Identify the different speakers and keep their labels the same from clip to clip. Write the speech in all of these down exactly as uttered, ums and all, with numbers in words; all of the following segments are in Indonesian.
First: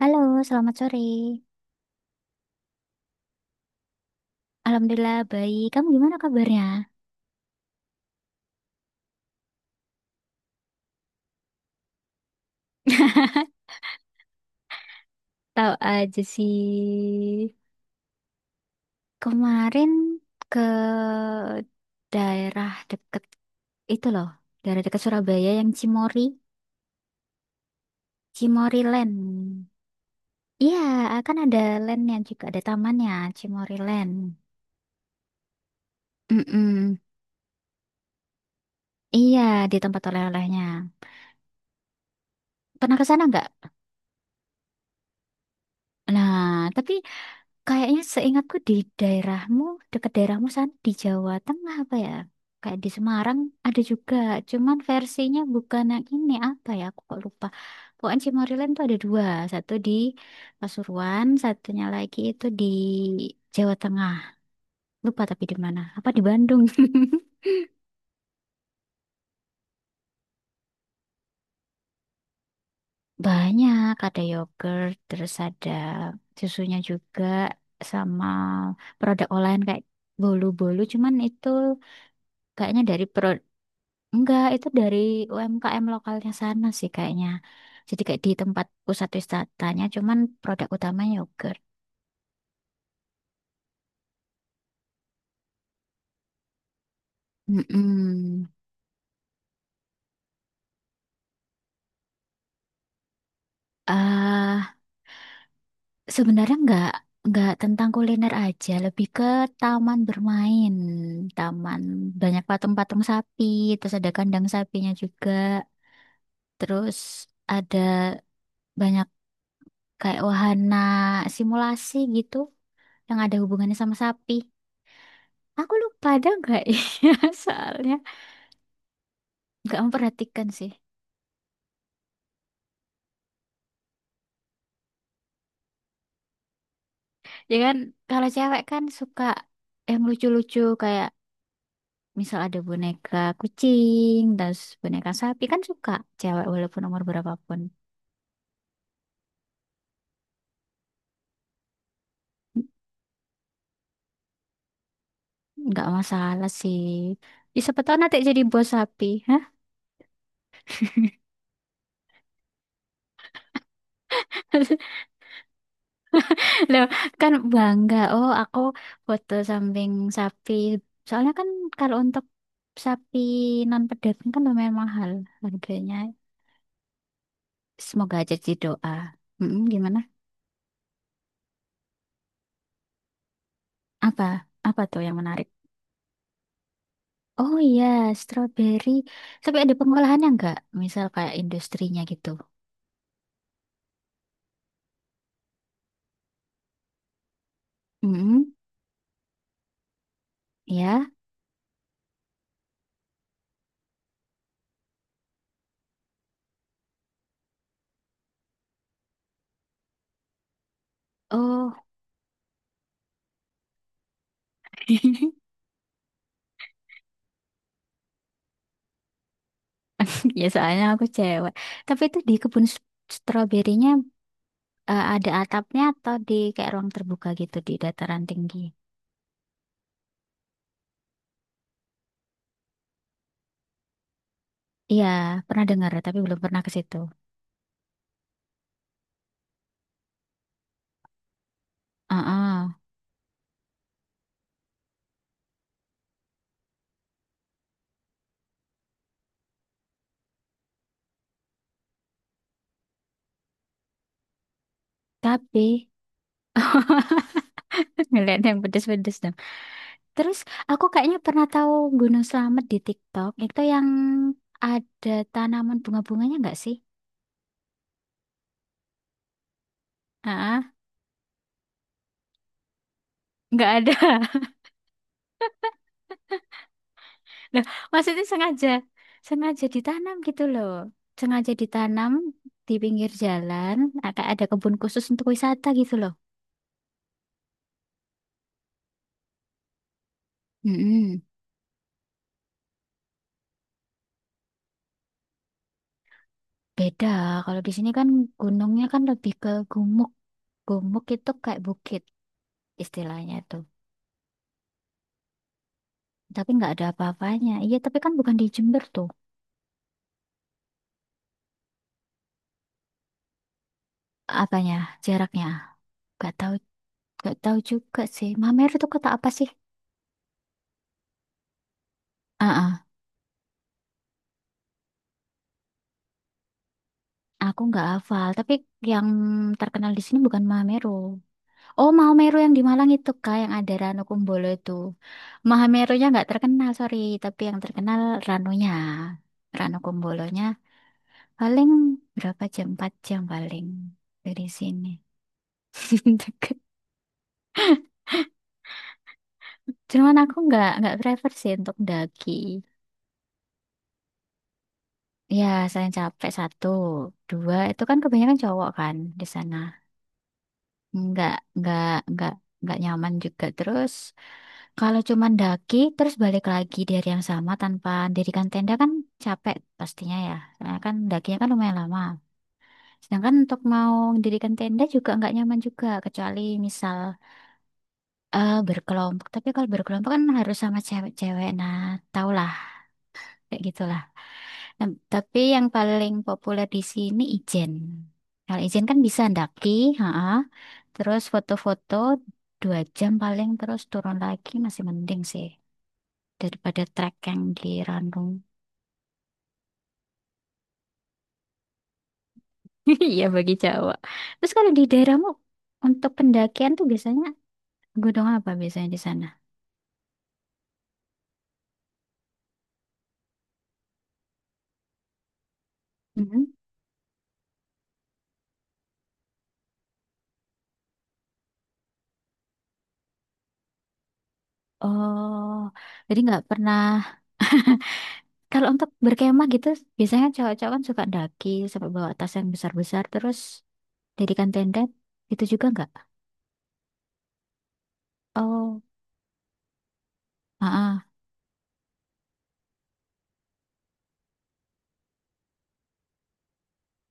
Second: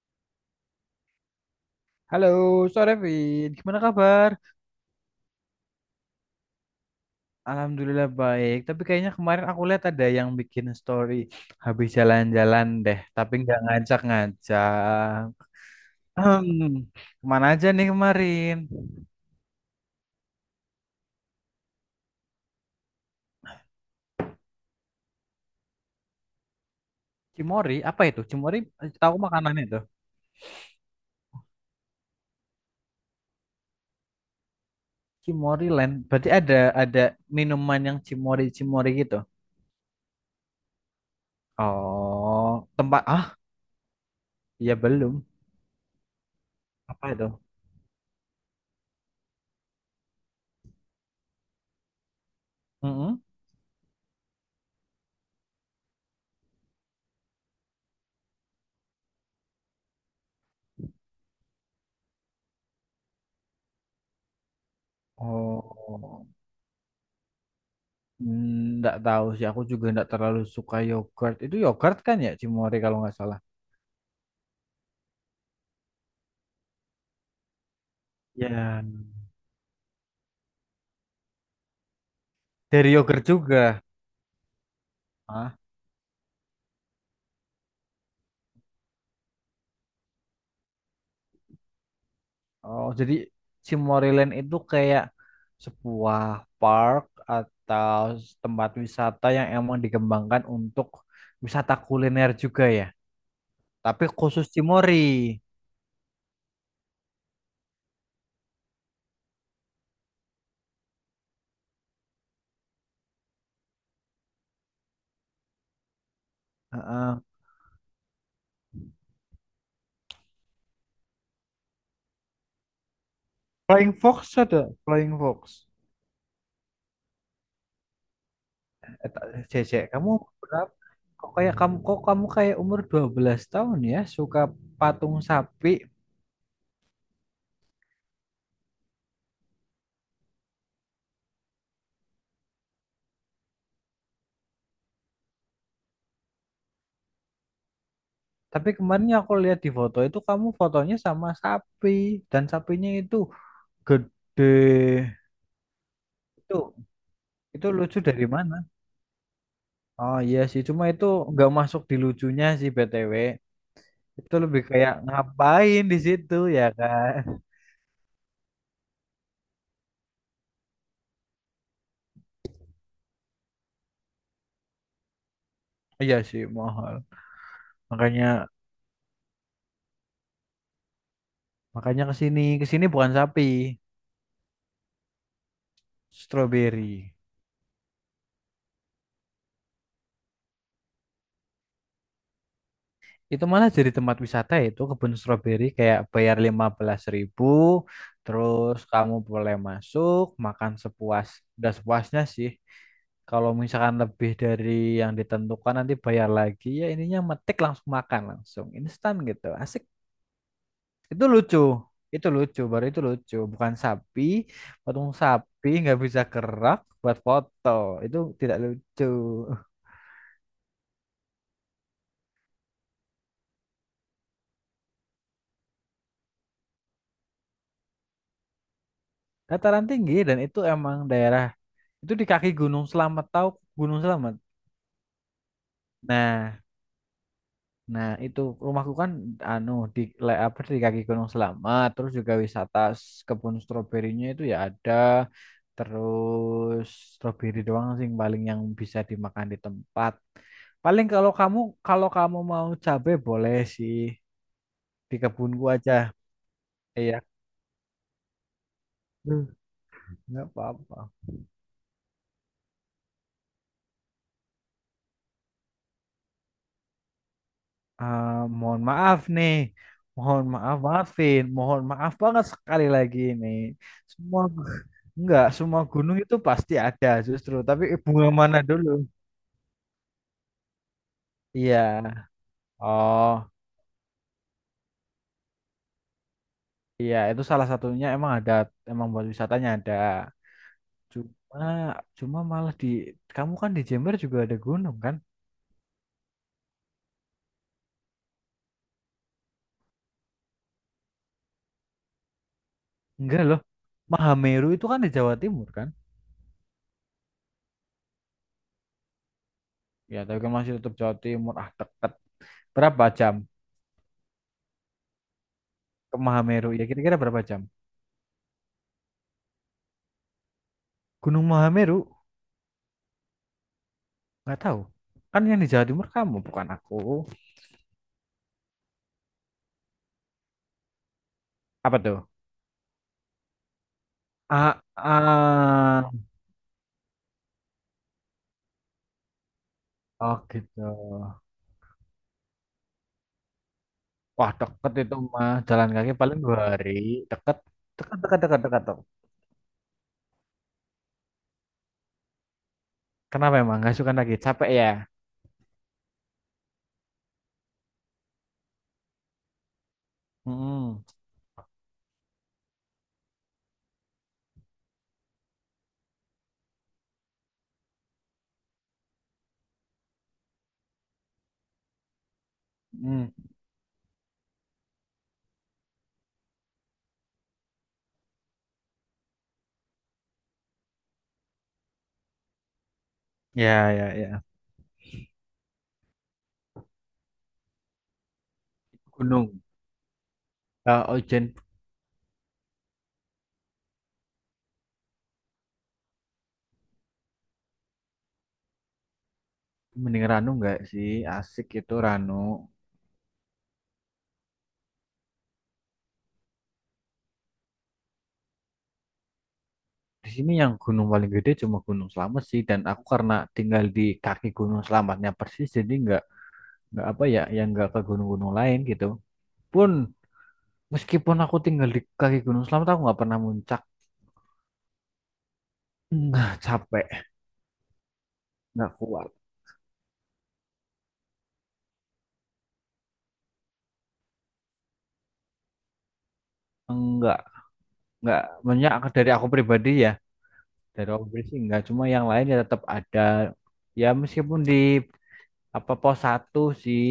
Speaker 1: Halo, selamat sore.
Speaker 2: Halo, sore Vin. Gimana kabar?
Speaker 1: Alhamdulillah baik. Kamu gimana kabarnya?
Speaker 2: Alhamdulillah baik. Tapi kayaknya kemarin aku lihat ada yang bikin story habis jalan-jalan deh, tapi nggak ngajak-ngajak.
Speaker 1: Tahu aja
Speaker 2: Hmm,
Speaker 1: sih.
Speaker 2: kemana aja nih kemarin?
Speaker 1: Kemarin ke daerah deket itu loh, daerah deket Surabaya yang Cimory,
Speaker 2: Cimori, apa itu? Cimori,
Speaker 1: Cimory
Speaker 2: eh, tahu makanannya
Speaker 1: Land.
Speaker 2: itu?
Speaker 1: Iya, akan ada landnya juga, ada tamannya, Cimory Land.
Speaker 2: Cimori Land. Berarti ada
Speaker 1: Mm-mm.
Speaker 2: ada minuman yang Cimori-Cimori gitu.
Speaker 1: Iya, di tempat oleh-olehnya.
Speaker 2: Oh,
Speaker 1: Pernah
Speaker 2: tempat
Speaker 1: ke sana
Speaker 2: ah,
Speaker 1: nggak?
Speaker 2: ya belum.
Speaker 1: Nah, tapi
Speaker 2: Apa itu?
Speaker 1: kayaknya seingatku di daerahmu, dekat daerahmu sana di Jawa Tengah apa ya? Kayak di
Speaker 2: Mm-mm.
Speaker 1: Semarang ada juga, cuman versinya bukan yang ini apa ya? Aku kok lupa. Pokoknya Cimoryland tuh ada dua, satu di Pasuruan, satunya lagi itu di Jawa Tengah. Lupa tapi di mana? Apa di
Speaker 2: Oh.
Speaker 1: Bandung?
Speaker 2: Hmm, Nggak tahu sih, aku juga nggak terlalu suka yogurt. Itu yogurt kan ya, Cimori kalau nggak salah.
Speaker 1: Banyak, ada yogurt, terus ada susunya juga, sama
Speaker 2: Ya,
Speaker 1: produk olahan kayak bolu-bolu, cuman itu kayaknya
Speaker 2: dari
Speaker 1: dari
Speaker 2: yogurt
Speaker 1: pro.
Speaker 2: juga.
Speaker 1: Enggak, itu dari
Speaker 2: Hah?
Speaker 1: U M K M lokalnya sana sih kayaknya. Jadi kayak di tempat pusat wisatanya, cuman produk utamanya yogurt.
Speaker 2: Oh, jadi Cimoryland itu kayak sebuah park atau
Speaker 1: Mm-mm.
Speaker 2: tempat wisata yang emang dikembangkan untuk wisata kuliner juga ya. Tapi khusus
Speaker 1: ah
Speaker 2: Cimory.
Speaker 1: Sebenarnya nggak nggak tentang kuliner aja, lebih ke taman bermain, taman banyak patung-patung sapi, terus ada kandang sapinya juga, terus
Speaker 2: Heeh.
Speaker 1: ada banyak kayak wahana simulasi gitu yang ada hubungannya
Speaker 2: Flying
Speaker 1: sama sapi.
Speaker 2: Fox ada, Flying Fox.
Speaker 1: Aku lupa ada enggak ya soalnya.
Speaker 2: Cece,
Speaker 1: Nggak
Speaker 2: kamu
Speaker 1: memperhatikan sih.
Speaker 2: berapa? Kok kayak kamu kok kamu kayak umur dua belas tahun ya suka patung sapi.
Speaker 1: Ya kan kalau cewek kan suka yang lucu-lucu kayak misal ada boneka kucing, terus boneka sapi kan suka cewek walaupun umur berapapun.
Speaker 2: Tapi kemarin yang aku lihat di foto itu kamu fotonya sama sapi dan sapinya itu gede.
Speaker 1: Nggak masalah
Speaker 2: Itu
Speaker 1: sih. Ya,
Speaker 2: itu
Speaker 1: siapa tahu
Speaker 2: lucu
Speaker 1: nanti
Speaker 2: dari
Speaker 1: jadi
Speaker 2: mana?
Speaker 1: bos sapi. Hah?
Speaker 2: Oh iya sih, cuma itu nggak masuk di lucunya sih B T W. Itu lebih kayak ngapain di situ ya
Speaker 1: Loh,
Speaker 2: kan?
Speaker 1: kan bangga. Oh, aku foto samping sapi. Soalnya kan kalau untuk sapi non pedagang kan lumayan mahal harganya.
Speaker 2: Iya sih mahal.
Speaker 1: Semoga
Speaker 2: Makanya
Speaker 1: aja jadi doa. Mm-mm, gimana?
Speaker 2: makanya ke sini ke sini bukan sapi,
Speaker 1: Apa? Apa tuh yang menarik?
Speaker 2: stroberi.
Speaker 1: Oh iya, strawberry. Tapi ada pengolahannya nggak? Misal kayak industrinya gitu.
Speaker 2: Itu malah jadi tempat wisata ya, itu kebun stroberi kayak bayar lima belas ribu
Speaker 1: Mm,
Speaker 2: terus kamu boleh masuk makan
Speaker 1: ya.
Speaker 2: sepuas udah sepuasnya sih. Kalau misalkan lebih dari yang ditentukan nanti bayar lagi ya ininya metik langsung makan langsung instan gitu. Asik. Itu lucu.
Speaker 1: Oh,
Speaker 2: Itu lucu, baru itu lucu. Bukan sapi, patung sapi nggak bisa gerak buat foto. Itu tidak lucu.
Speaker 1: ya soalnya aku cewek. Tapi itu di kebun s- stroberinya, eh, ada atapnya atau di kayak ruang terbuka gitu di dataran tinggi?
Speaker 2: Dataran tinggi dan itu emang daerah itu di kaki Gunung Selamat, tahu Gunung Selamat.
Speaker 1: Iya, pernah dengar tapi belum
Speaker 2: Nah,
Speaker 1: pernah ke situ.
Speaker 2: nah itu rumahku kan anu di le- apa di kaki Gunung Selamat, terus juga
Speaker 1: Heeh.
Speaker 2: wisata s- kebun stroberinya itu ya ada. Terus stroberi doang sih yang paling yang bisa dimakan di tempat. Paling kalau kamu kalau kamu mau cabe boleh sih di
Speaker 1: Tapi
Speaker 2: kebunku aja. Iya,
Speaker 1: ngeliat yang pedes-pedes dong.
Speaker 2: Hmm,
Speaker 1: Terus
Speaker 2: nggak
Speaker 1: aku
Speaker 2: apa-apa.
Speaker 1: kayaknya pernah tahu Gunung Slamet di TikTok. Itu yang ada tanaman bunga-bunganya nggak sih?
Speaker 2: Ah, mohon maaf nih, mohon maaf maafin mohon maaf banget sekali lagi ini.
Speaker 1: Nggak ada.
Speaker 2: Semua enggak, semua gunung itu pasti ada justru,
Speaker 1: Nah,
Speaker 2: tapi
Speaker 1: maksudnya
Speaker 2: bunga mana
Speaker 1: sengaja,
Speaker 2: dulu?
Speaker 1: sengaja ditanam gitu loh. Sengaja
Speaker 2: Iya.
Speaker 1: ditanam di pinggir
Speaker 2: Oh,
Speaker 1: jalan, agak ada kebun khusus untuk wisata gitu loh.
Speaker 2: iya itu salah satunya emang ada, emang buat wisatanya ada.
Speaker 1: Mm-mm.
Speaker 2: Cuma cuma malah di kamu kan di Jember juga ada gunung kan?
Speaker 1: Beda, kalau di sini kan gunungnya kan lebih ke gumuk. Gumuk itu kayak bukit istilahnya
Speaker 2: Enggak loh.
Speaker 1: tuh.
Speaker 2: Mahameru itu kan di Jawa Timur kan?
Speaker 1: Tapi nggak ada apa-apanya. Iya, tapi kan bukan di Jember tuh.
Speaker 2: Ya, tapi kan masih tetap Jawa Timur. Ah, deket. Berapa jam
Speaker 1: Apanya, jaraknya.
Speaker 2: ke
Speaker 1: Gak tahu,
Speaker 2: Mahameru? Ya kira-kira
Speaker 1: gak
Speaker 2: berapa
Speaker 1: tahu
Speaker 2: jam?
Speaker 1: juga sih. Mameru itu kota apa sih?
Speaker 2: Gunung Mahameru
Speaker 1: Ah, ah.
Speaker 2: nggak tahu. Kan yang di Jawa Timur kamu bukan aku.
Speaker 1: Aku nggak hafal, tapi yang terkenal di sini bukan Mameru. Oh,
Speaker 2: Apa tuh?
Speaker 1: Mahameru yang di Malang itu kak, yang ada Ranu Kumbolo itu.
Speaker 2: Ah,
Speaker 1: Mahamerunya
Speaker 2: ah,
Speaker 1: nggak terkenal, sorry, tapi yang terkenal Ranunya. Ranu
Speaker 2: oh
Speaker 1: Kumbolonya
Speaker 2: gitu.
Speaker 1: paling berapa jam? Empat jam paling dari
Speaker 2: Wah
Speaker 1: sini.
Speaker 2: deket itu mah jalan kaki paling
Speaker 1: Deket.
Speaker 2: dua hari. Deket, deket, deket, deket, deket. Deket.
Speaker 1: Cuman aku nggak nggak prefer sih untuk daki.
Speaker 2: Kenapa emang nggak suka lagi? Capek ya?
Speaker 1: Ya, saya capek satu, dua itu kan kebanyakan cowok kan di sana.
Speaker 2: Hmm,
Speaker 1: nggak nggak nggak nggak nyaman juga. Terus kalau cuman daki terus balik lagi dari yang sama tanpa dirikan tenda kan capek pastinya ya karena kan dakinya kan lumayan lama,
Speaker 2: hmm.
Speaker 1: sedangkan untuk mau mendirikan tenda juga nggak nyaman juga kecuali misal eh berkelompok, tapi kalau berkelompok kan harus sama cewek-cewek. Nah, tau lah kayak gitu.
Speaker 2: Ya, ya, ya.
Speaker 1: Nah, tapi yang paling populer di sini Ijen. Kalau Ijen kan bisa
Speaker 2: Gunung.
Speaker 1: ndaki, ha.
Speaker 2: Eh,
Speaker 1: Terus
Speaker 2: Ojen
Speaker 1: foto-foto dua jam paling terus turun lagi masih mending sih daripada trek yang di Ranung.
Speaker 2: mending Ranu nggak sih? Asik itu Ranu.
Speaker 1: Iya bagi Jawa. Terus kalau di daerahmu untuk pendakian tuh biasanya gunung apa biasanya di sana?
Speaker 2: Di sini yang gunung paling gede cuma Gunung Slamet sih. Dan aku karena tinggal di kaki Gunung Slametnya persis, jadi nggak
Speaker 1: Mhm.
Speaker 2: nggak apa ya yang nggak ke gunung-gunung lain gitu pun, meskipun aku tinggal di kaki Gunung Selamat aku nggak pernah muncak,
Speaker 1: Oh, jadi nggak
Speaker 2: nggak
Speaker 1: pernah.
Speaker 2: capek,
Speaker 1: Kalau untuk
Speaker 2: nggak kuat,
Speaker 1: berkemah gitu, biasanya cowok-cowok kan suka daki sampai bawa tas yang besar-besar terus. Dirikan tenda itu juga nggak?
Speaker 2: enggak, nggak
Speaker 1: Oh,
Speaker 2: banyak. Dari aku pribadi ya,
Speaker 1: ah, ah,
Speaker 2: dari aku pribadi sih nggak, cuma yang lain ya tetap ada, ya meskipun di apa pos satu sih,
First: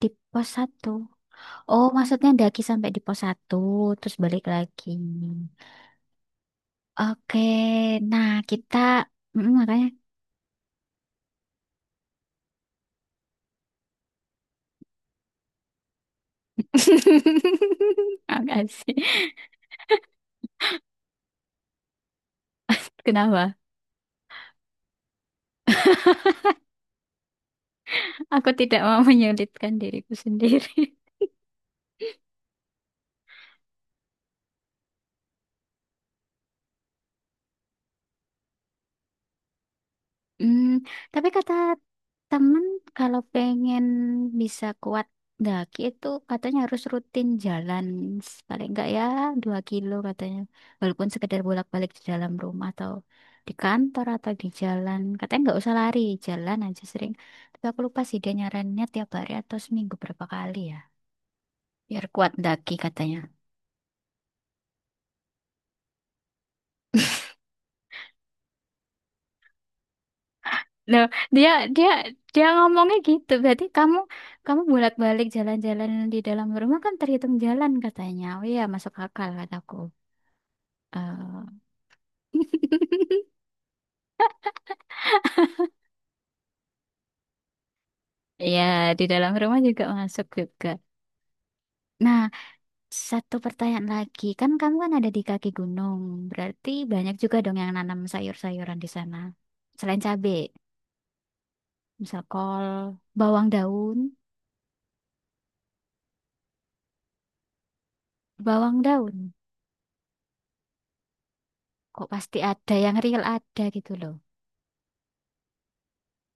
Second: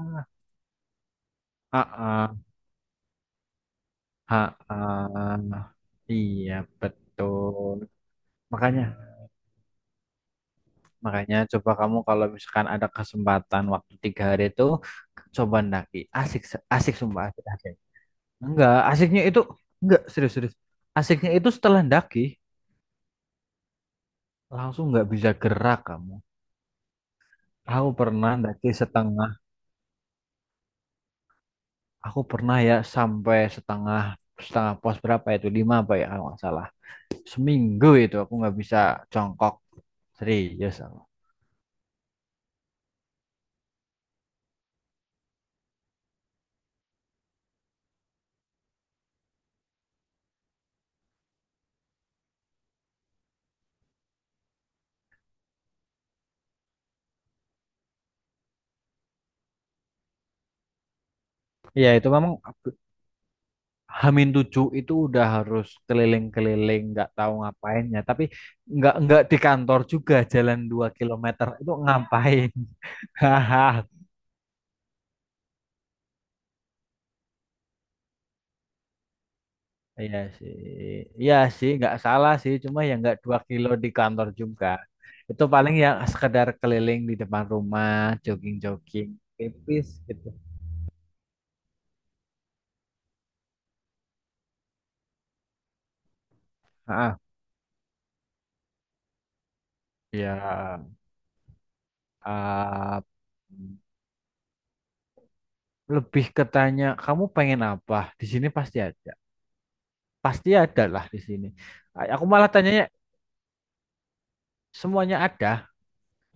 Speaker 1: di pos satu. Oh,
Speaker 2: ah
Speaker 1: maksudnya
Speaker 2: ah,
Speaker 1: daki sampai di pos satu, terus balik
Speaker 2: ah,
Speaker 1: lagi.
Speaker 2: ah. iya
Speaker 1: Oke,
Speaker 2: betul.
Speaker 1: nah kita
Speaker 2: Makanya
Speaker 1: Mm, makanya
Speaker 2: Makanya coba kamu kalau misalkan ada kesempatan waktu tiga hari itu coba ndaki. Asik, se- asik sumpah asik, asik. Enggak,
Speaker 1: makasih.
Speaker 2: asiknya itu enggak serius-serius. Asiknya itu setelah ndaki
Speaker 1: Kenapa?
Speaker 2: langsung nggak bisa gerak kamu. Aku pernah
Speaker 1: Aku
Speaker 2: ndaki
Speaker 1: tidak mau
Speaker 2: setengah,
Speaker 1: menyulitkan diriku sendiri.
Speaker 2: aku pernah ya sampai setengah setengah pos berapa itu lima apa ya kalau nggak salah. Seminggu itu aku nggak bisa jongkok,
Speaker 1: Hmm,
Speaker 2: serius aku.
Speaker 1: tapi kata temen kalau pengen bisa kuat daki itu katanya harus rutin jalan, s- paling enggak ya dua kilo katanya, walaupun sekedar bolak-balik di dalam rumah atau di kantor atau di jalan. Katanya nggak usah lari, jalan aja sering. Tapi aku lupa sih dia nyarannya tiap hari atau seminggu berapa kali ya,
Speaker 2: Iya
Speaker 1: biar
Speaker 2: itu
Speaker 1: kuat
Speaker 2: memang
Speaker 1: daki katanya.
Speaker 2: Hamin tujuh itu udah harus keliling-keliling nggak tahu ngapainnya, tapi nggak nggak di kantor juga jalan dua
Speaker 1: Loh,
Speaker 2: kilometer
Speaker 1: dia
Speaker 2: itu
Speaker 1: dia dia
Speaker 2: ngapain.
Speaker 1: ngomongnya gitu. Berarti
Speaker 2: Hahaha.
Speaker 1: kamu kamu bolak-balik jalan-jalan di dalam rumah kan terhitung jalan katanya. Oh iya, masuk akal kataku.
Speaker 2: iya sih iya
Speaker 1: Eh,
Speaker 2: sih nggak salah sih, cuma ya nggak dua kilo di kantor juga, itu paling ya sekedar keliling di depan rumah
Speaker 1: iya, di
Speaker 2: jogging-jogging
Speaker 1: dalam rumah juga
Speaker 2: tipis
Speaker 1: masuk
Speaker 2: gitu.
Speaker 1: juga. Nah, satu pertanyaan lagi. Kan kamu kan ada di kaki gunung. Berarti banyak
Speaker 2: ah
Speaker 1: juga dong yang nanam sayur-sayuran di sana. Selain cabe,
Speaker 2: ya
Speaker 1: misal kol,
Speaker 2: ah,
Speaker 1: bawang daun,
Speaker 2: lebih ketanya kamu pengen apa di sini
Speaker 1: bawang
Speaker 2: pasti ada,
Speaker 1: daun.
Speaker 2: pasti ada lah di sini.
Speaker 1: Kok
Speaker 2: A- aku
Speaker 1: pasti
Speaker 2: malah
Speaker 1: ada
Speaker 2: tanyanya,
Speaker 1: yang real ada gitu loh.
Speaker 2: semuanya ada.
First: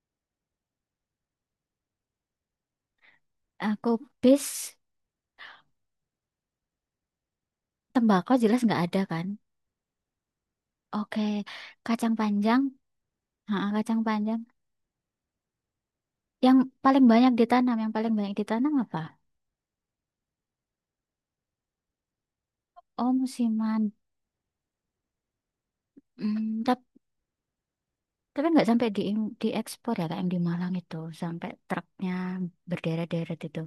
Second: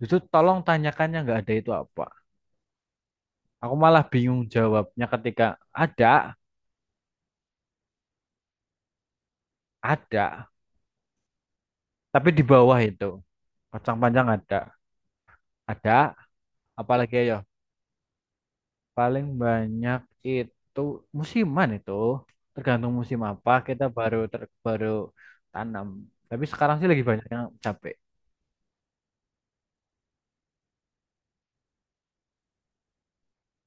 Speaker 2: Itu tolong tanyakannya nggak ada itu apa. Aku
Speaker 1: Aku
Speaker 2: malah bingung
Speaker 1: bis.
Speaker 2: jawabnya ketika ada,
Speaker 1: Tembakau jelas nggak ada kan?
Speaker 2: ada.
Speaker 1: Oke, kacang
Speaker 2: Tapi di
Speaker 1: panjang,
Speaker 2: bawah itu.
Speaker 1: ha,
Speaker 2: Kacang
Speaker 1: kacang
Speaker 2: panjang
Speaker 1: panjang.
Speaker 2: ada. Ada.
Speaker 1: Yang paling
Speaker 2: Apalagi
Speaker 1: banyak
Speaker 2: ya.
Speaker 1: ditanam, yang paling banyak ditanam apa?
Speaker 2: Paling banyak itu musiman itu. Tergantung
Speaker 1: Oh,
Speaker 2: musim apa kita
Speaker 1: musiman.
Speaker 2: baru ter- baru tanam. Tapi
Speaker 1: Hmm,
Speaker 2: sekarang
Speaker 1: tapi
Speaker 2: sih lagi banyak yang cabe.
Speaker 1: tapi nggak sampai di diekspor ya, kayak yang di Malang itu, sampai truknya berderet-deret itu.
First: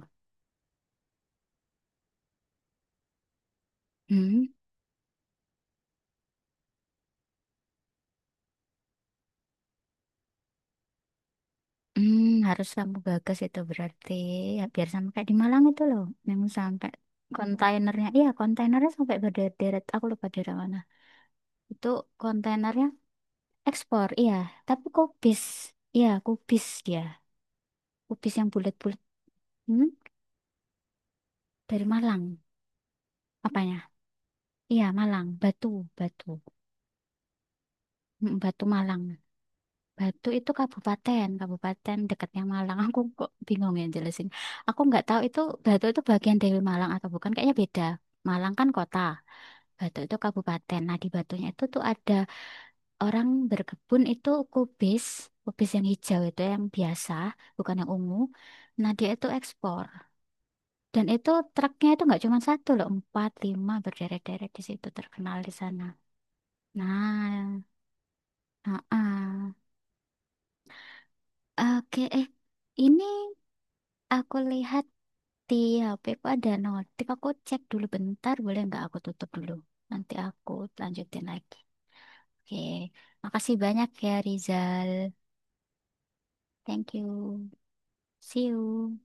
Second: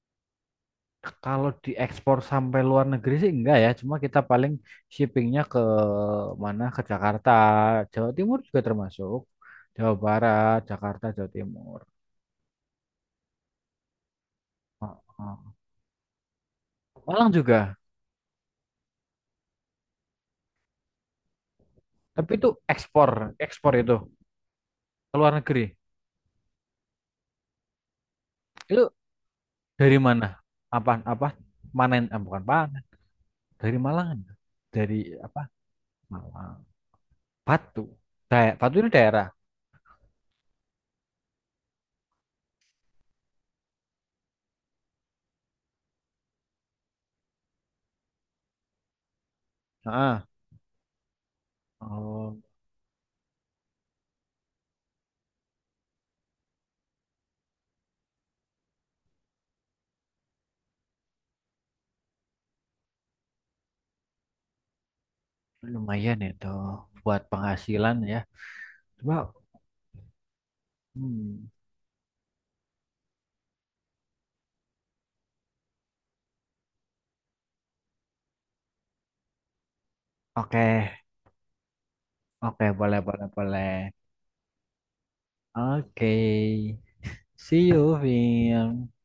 Speaker 2: Kalau diekspor sampai luar negeri sih enggak ya, cuma kita
Speaker 1: Hmm,
Speaker 2: paling shippingnya ke mana? Ke Jakarta, Jawa Timur juga termasuk, Jawa Barat, Jakarta, Jawa Timur.
Speaker 1: hmm, harus kamu gagas itu berarti, ya, biar sama kayak di
Speaker 2: Heeh.
Speaker 1: Malang itu loh, yang sampai
Speaker 2: Malang juga.
Speaker 1: kontainernya, iya kontainernya sampai berderet-deret. Aku lupa daerah mana. Itu
Speaker 2: Tapi itu
Speaker 1: kontainernya
Speaker 2: ekspor, ekspor itu
Speaker 1: ekspor, iya. Tapi
Speaker 2: ke luar
Speaker 1: kubis,
Speaker 2: negeri.
Speaker 1: iya kubis dia. Kubis yang
Speaker 2: Itu
Speaker 1: bulat-bulat. Hmm?
Speaker 2: dari mana? Apa apa?
Speaker 1: Dari
Speaker 2: Panen, ah,
Speaker 1: Malang.
Speaker 2: bukan panen,
Speaker 1: Apanya?
Speaker 2: dari Malang.
Speaker 1: Iya,
Speaker 2: Dari
Speaker 1: Malang.
Speaker 2: apa?
Speaker 1: Batu, Batu.
Speaker 2: Malang. Batu.
Speaker 1: Mm,
Speaker 2: Daerah.
Speaker 1: Batu
Speaker 2: Batu ini
Speaker 1: Malang.
Speaker 2: daerah.
Speaker 1: Batu itu kabupaten, kabupaten dekatnya Malang. Aku kok bingung ya jelasin. Aku nggak tahu itu Batu itu bagian dari Malang atau bukan. Kayaknya beda. Malang kan kota, Batu itu
Speaker 2: Heeh.
Speaker 1: kabupaten. Nah, di Batunya itu tuh ada
Speaker 2: Oh,
Speaker 1: orang berkebun itu kubis, kubis yang hijau itu yang biasa, bukan yang ungu. Nah, dia itu ekspor. Dan itu truknya itu nggak cuma satu loh, empat, lima berderet-deret di situ terkenal di sana.
Speaker 2: lumayan itu buat
Speaker 1: Nah,
Speaker 2: penghasilan ya. Coba
Speaker 1: heeh.
Speaker 2: hmm.
Speaker 1: Oke, eh ini aku lihat di H P ku ada notif, aku cek dulu bentar, boleh nggak aku tutup dulu? Nanti aku
Speaker 2: Oke,
Speaker 1: lanjutin lagi. Oke,
Speaker 2: oke, boleh, boleh,
Speaker 1: makasih
Speaker 2: boleh.
Speaker 1: banyak ya Rizal.
Speaker 2: Oke,
Speaker 1: Thank you.
Speaker 2: see you,
Speaker 1: See
Speaker 2: Vin.
Speaker 1: you.